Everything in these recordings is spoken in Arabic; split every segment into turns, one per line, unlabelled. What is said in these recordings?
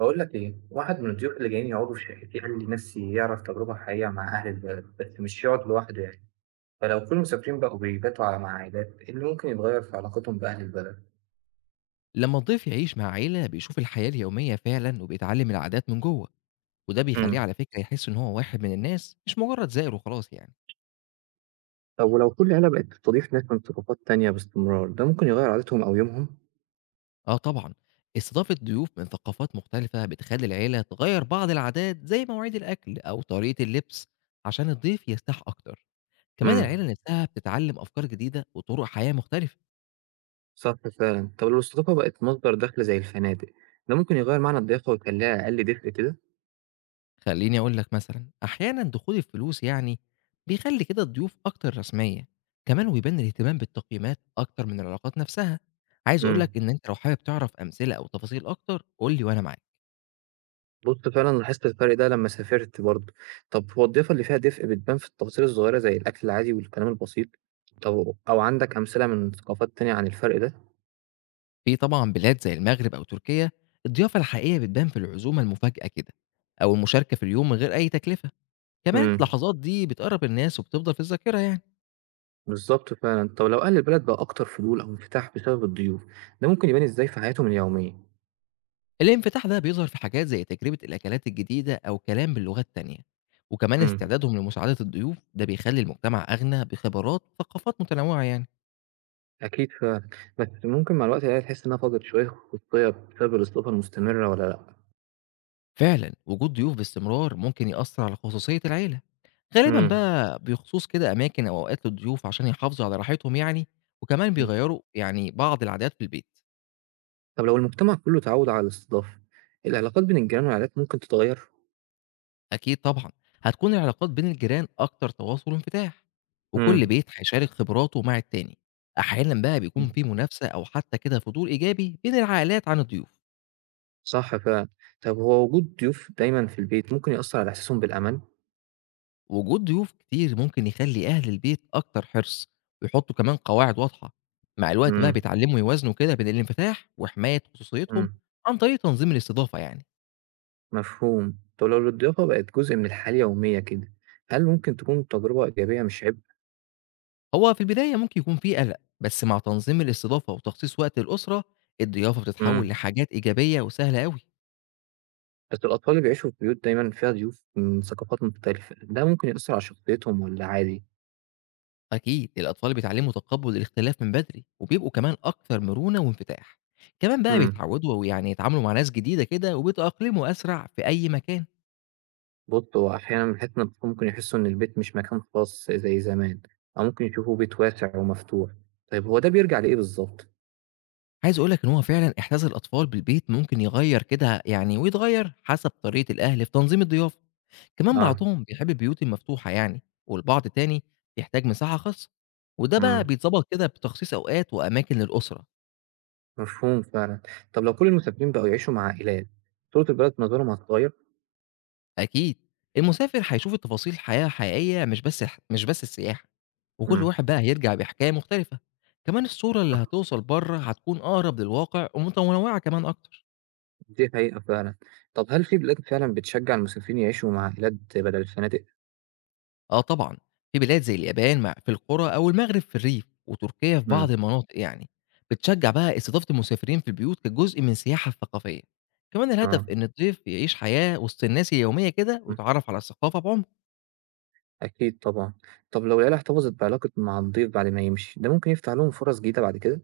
باقول لك إيه، واحد من الضيوف اللي جايين يقعدوا في شقتي قال لي نفسي يعرف تجربة حقيقية مع أهل البلد، بس مش يقعد لوحده يعني، فلو كل المسافرين بقوا بيباتوا مع عائلات، إيه اللي ممكن يتغير في علاقتهم بأهل البلد؟
لما الضيف يعيش مع عيلة بيشوف الحياة اليومية فعلا وبيتعلم العادات من جوه وده بيخليه
امم
على فكرة يحس إن هو واحد من الناس مش مجرد زائر وخلاص يعني.
طب ولو كل عيلة بقت بتضيف ناس من ثقافات تانية باستمرار ده ممكن يغير عاداتهم أو يومهم؟
آه طبعا، استضافة ضيوف من ثقافات مختلفة بتخلي العيلة تغير بعض العادات زي مواعيد الأكل أو طريقة اللبس عشان الضيف يرتاح أكتر. كمان
امم
العيلة نفسها بتتعلم أفكار جديدة وطرق حياة مختلفة.
صح فعلا. طب لو الثقافة بقت مصدر دخل زي الفنادق ده ممكن يغير معنى الضيافة ويخليها أقل دفء كده؟
خلّيني أقول لك مثلًا، أحيانًا دخول الفلوس يعني بيخلّي كده الضيوف أكتر رسمية، كمان وبيبان الاهتمام بالتقييمات أكتر من العلاقات نفسها. عايز أقول
امم
لك إن أنت لو حابب تعرف أمثلة أو تفاصيل أكتر قُل لي وأنا معاك.
بُص فعلًا لاحظت الفرق ده لمّا سافرت برضه. طب هو الضيافة اللي فيها دفء بتبان في التفاصيل الصغيرة زي الأكل العادي والكلام البسيط؟ طب أو عندك أمثلة من ثقافات تانية عن الفرق ده؟
في طبعًا بلاد زي المغرب أو تركيا، الضيافة الحقيقية بتبان في العزومة المفاجأة كده، أو المشاركة في اليوم من غير أي تكلفة. كمان
إمم،
اللحظات دي بتقرّب الناس وبتفضل في الذاكرة يعني.
بالضبط فعلًا. طب لو أهل البلد بقى أكتر فضول أو انفتاح بسبب الضيوف، ده ممكن يبان إزاي في حياتهم اليومية؟
الانفتاح ده بيظهر في حاجات زي تجربة الأكلات الجديدة أو كلام بلغات تانية، وكمان
إمم،
استعدادهم لمساعدة الضيوف ده بيخلي المجتمع أغنى بخبرات وثقافات متنوعة يعني.
أكيد فعلًا. بس ممكن مع الوقت العيلة تحس إنها فقدت شوية خصوصية بسبب الاستضافة المستمرة والّا لأ؟
فعلا وجود ضيوف باستمرار ممكن يأثر على خصوصية العيلة، غالبا
إمم،
بقى بخصوص كده أماكن أو أوقات للضيوف عشان يحافظوا على راحتهم يعني. وكمان
إمم.
بيغيروا يعني بعض العادات في البيت.
طب لو المجتمع كله اتعود على الاستضافة، العلاقات بين الجيران والعائلات ممكن تتغير؟
أكيد طبعًا، هتكون العلاقات بين الجيران أكتر تواصل وانفتاح، وكل
إمم،
بيت هيشارك خبراته مع التاني، أحيانًا بقى بيكون
إمم.
في منافسة أو حتى كده فضول إيجابي بين العائلات عن الضيوف.
صح فعلًا. طب هو وجود ضيوف دايمًا في البيت ممكن يأثّر على إحساسهم بالأمان؟
وجود ضيوف كتير ممكن يخلي أهل البيت أكتر حرص، ويحطوا كمان قواعد واضحة، مع الوقت بقى
إمم،
بيتعلموا يوازنوا كده بين الانفتاح وحماية خصوصيتهم
إمم،
عن طريق تنظيم الاستضافة يعني.
مفهوم. طب لو الضيافة بقت جزء من الحياة اليومية كده، هل ممكن تكون تجربة إيجابية مش عبء؟
هو في البداية ممكن يكون في قلق، بس مع تنظيم الاستضافة وتخصيص وقت للأسرة، الضيافة بتتحول
إمم.
لحاجات إيجابية وسهلة أوي.
بس الأطفال اللي بيعيشوا في بيوت دايمًا فيها ضيوف من ثقافات مختلفة، ده ممكن يأثّر على شخصيتهم والّا عادي؟
أكيد الأطفال بيتعلموا تقبُّل الاختلاف من بدري، وبيبقوا كمان أكتر مرونة وانفتاح، كمان بقى
إمم.
بيتعوّدوا يعني يتعاملوا مع ناس جديدة كده وبيتأقلموا أسرع في أي مكان.
بُص، هو أحيانًا بحيث إن الأطفال ممكن يحسّوا إن البيت مش مكان خاص زي زمان، أو ممكن يشوفوه بيت واسع ومفتوح. طيب هو ده بيرجع لإيه بالضبط؟
عايز أقول لك إن هو فعلًا إحساس الأطفال بالبيت ممكن يغيّر كده يعني ويتغيّر حسب طريقة الأهل في تنظيم الضيافة، كمان
آه،
بعضهم بيحب البيوت المفتوحة يعني، والبعض تاني بيحتاج مساحة خاصة، وده بقى
إمم.
بيتضبط كده بتخصيص أوقات وأماكن للأسرة.
مفهوم فعلًا. طب لو كل المسافرين بقوا يعيشوا مع عائلات، صورة البلد منظرهم هتتغير؟
أكيد. المسافر هيشوف التفاصيل الحياة حقيقية مش بس مش بس السياحة، وكل
إمم،
واحد بقى هيرجع بحكاية مختلفة. كمان الصورة اللي
صح،
هتوصل برّه هتكون أقرب للواقع ومتنوعة كمان أكتر.
دي حقيقة فعلًا. طب هل في بلاد فعلًا بتشجع المسافرين يعيشوا مع عائلات بدل الفنادق؟
آه طبعًا، في بلاد زي اليابان مع في القرى أو المغرب في الريف، وتركيا في
إمم،
بعض المناطق يعني، بتشجّع بقى استضافة المسافرين في البيوت كجزء من السياحة الثقافية. كمان الهدف
آه،
إن الضيف يعيش حياة وسط الناس اليومية كده
إمم،
ويتعرّف على الثقافة بعمق.
أكيد طبعًا. طب لو العيلة احتفظت بعلاقة مع الضيف بعد ما يمشي، ده ممكن يفتح لهم فرص جديدة بعد كده؟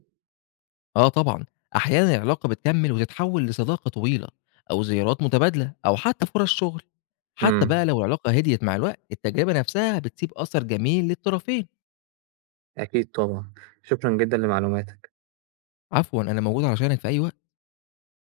آه طبعًا، أحيانًا العلاقة بتكمّل وتتحوّل لصداقة طويلة أو زيارات متبادلة أو حتّى فرص شُغل. حتّى بقى
إمم،
لو العلاقة هديت مع الوقت، التجربة نَفْسها بتسيب أثر جميل للطرفين.
أكيد طبعًا. شكرًا جدًا لمعلوماتك.
عفوًا، أنا موجود علشانك في أي وقت.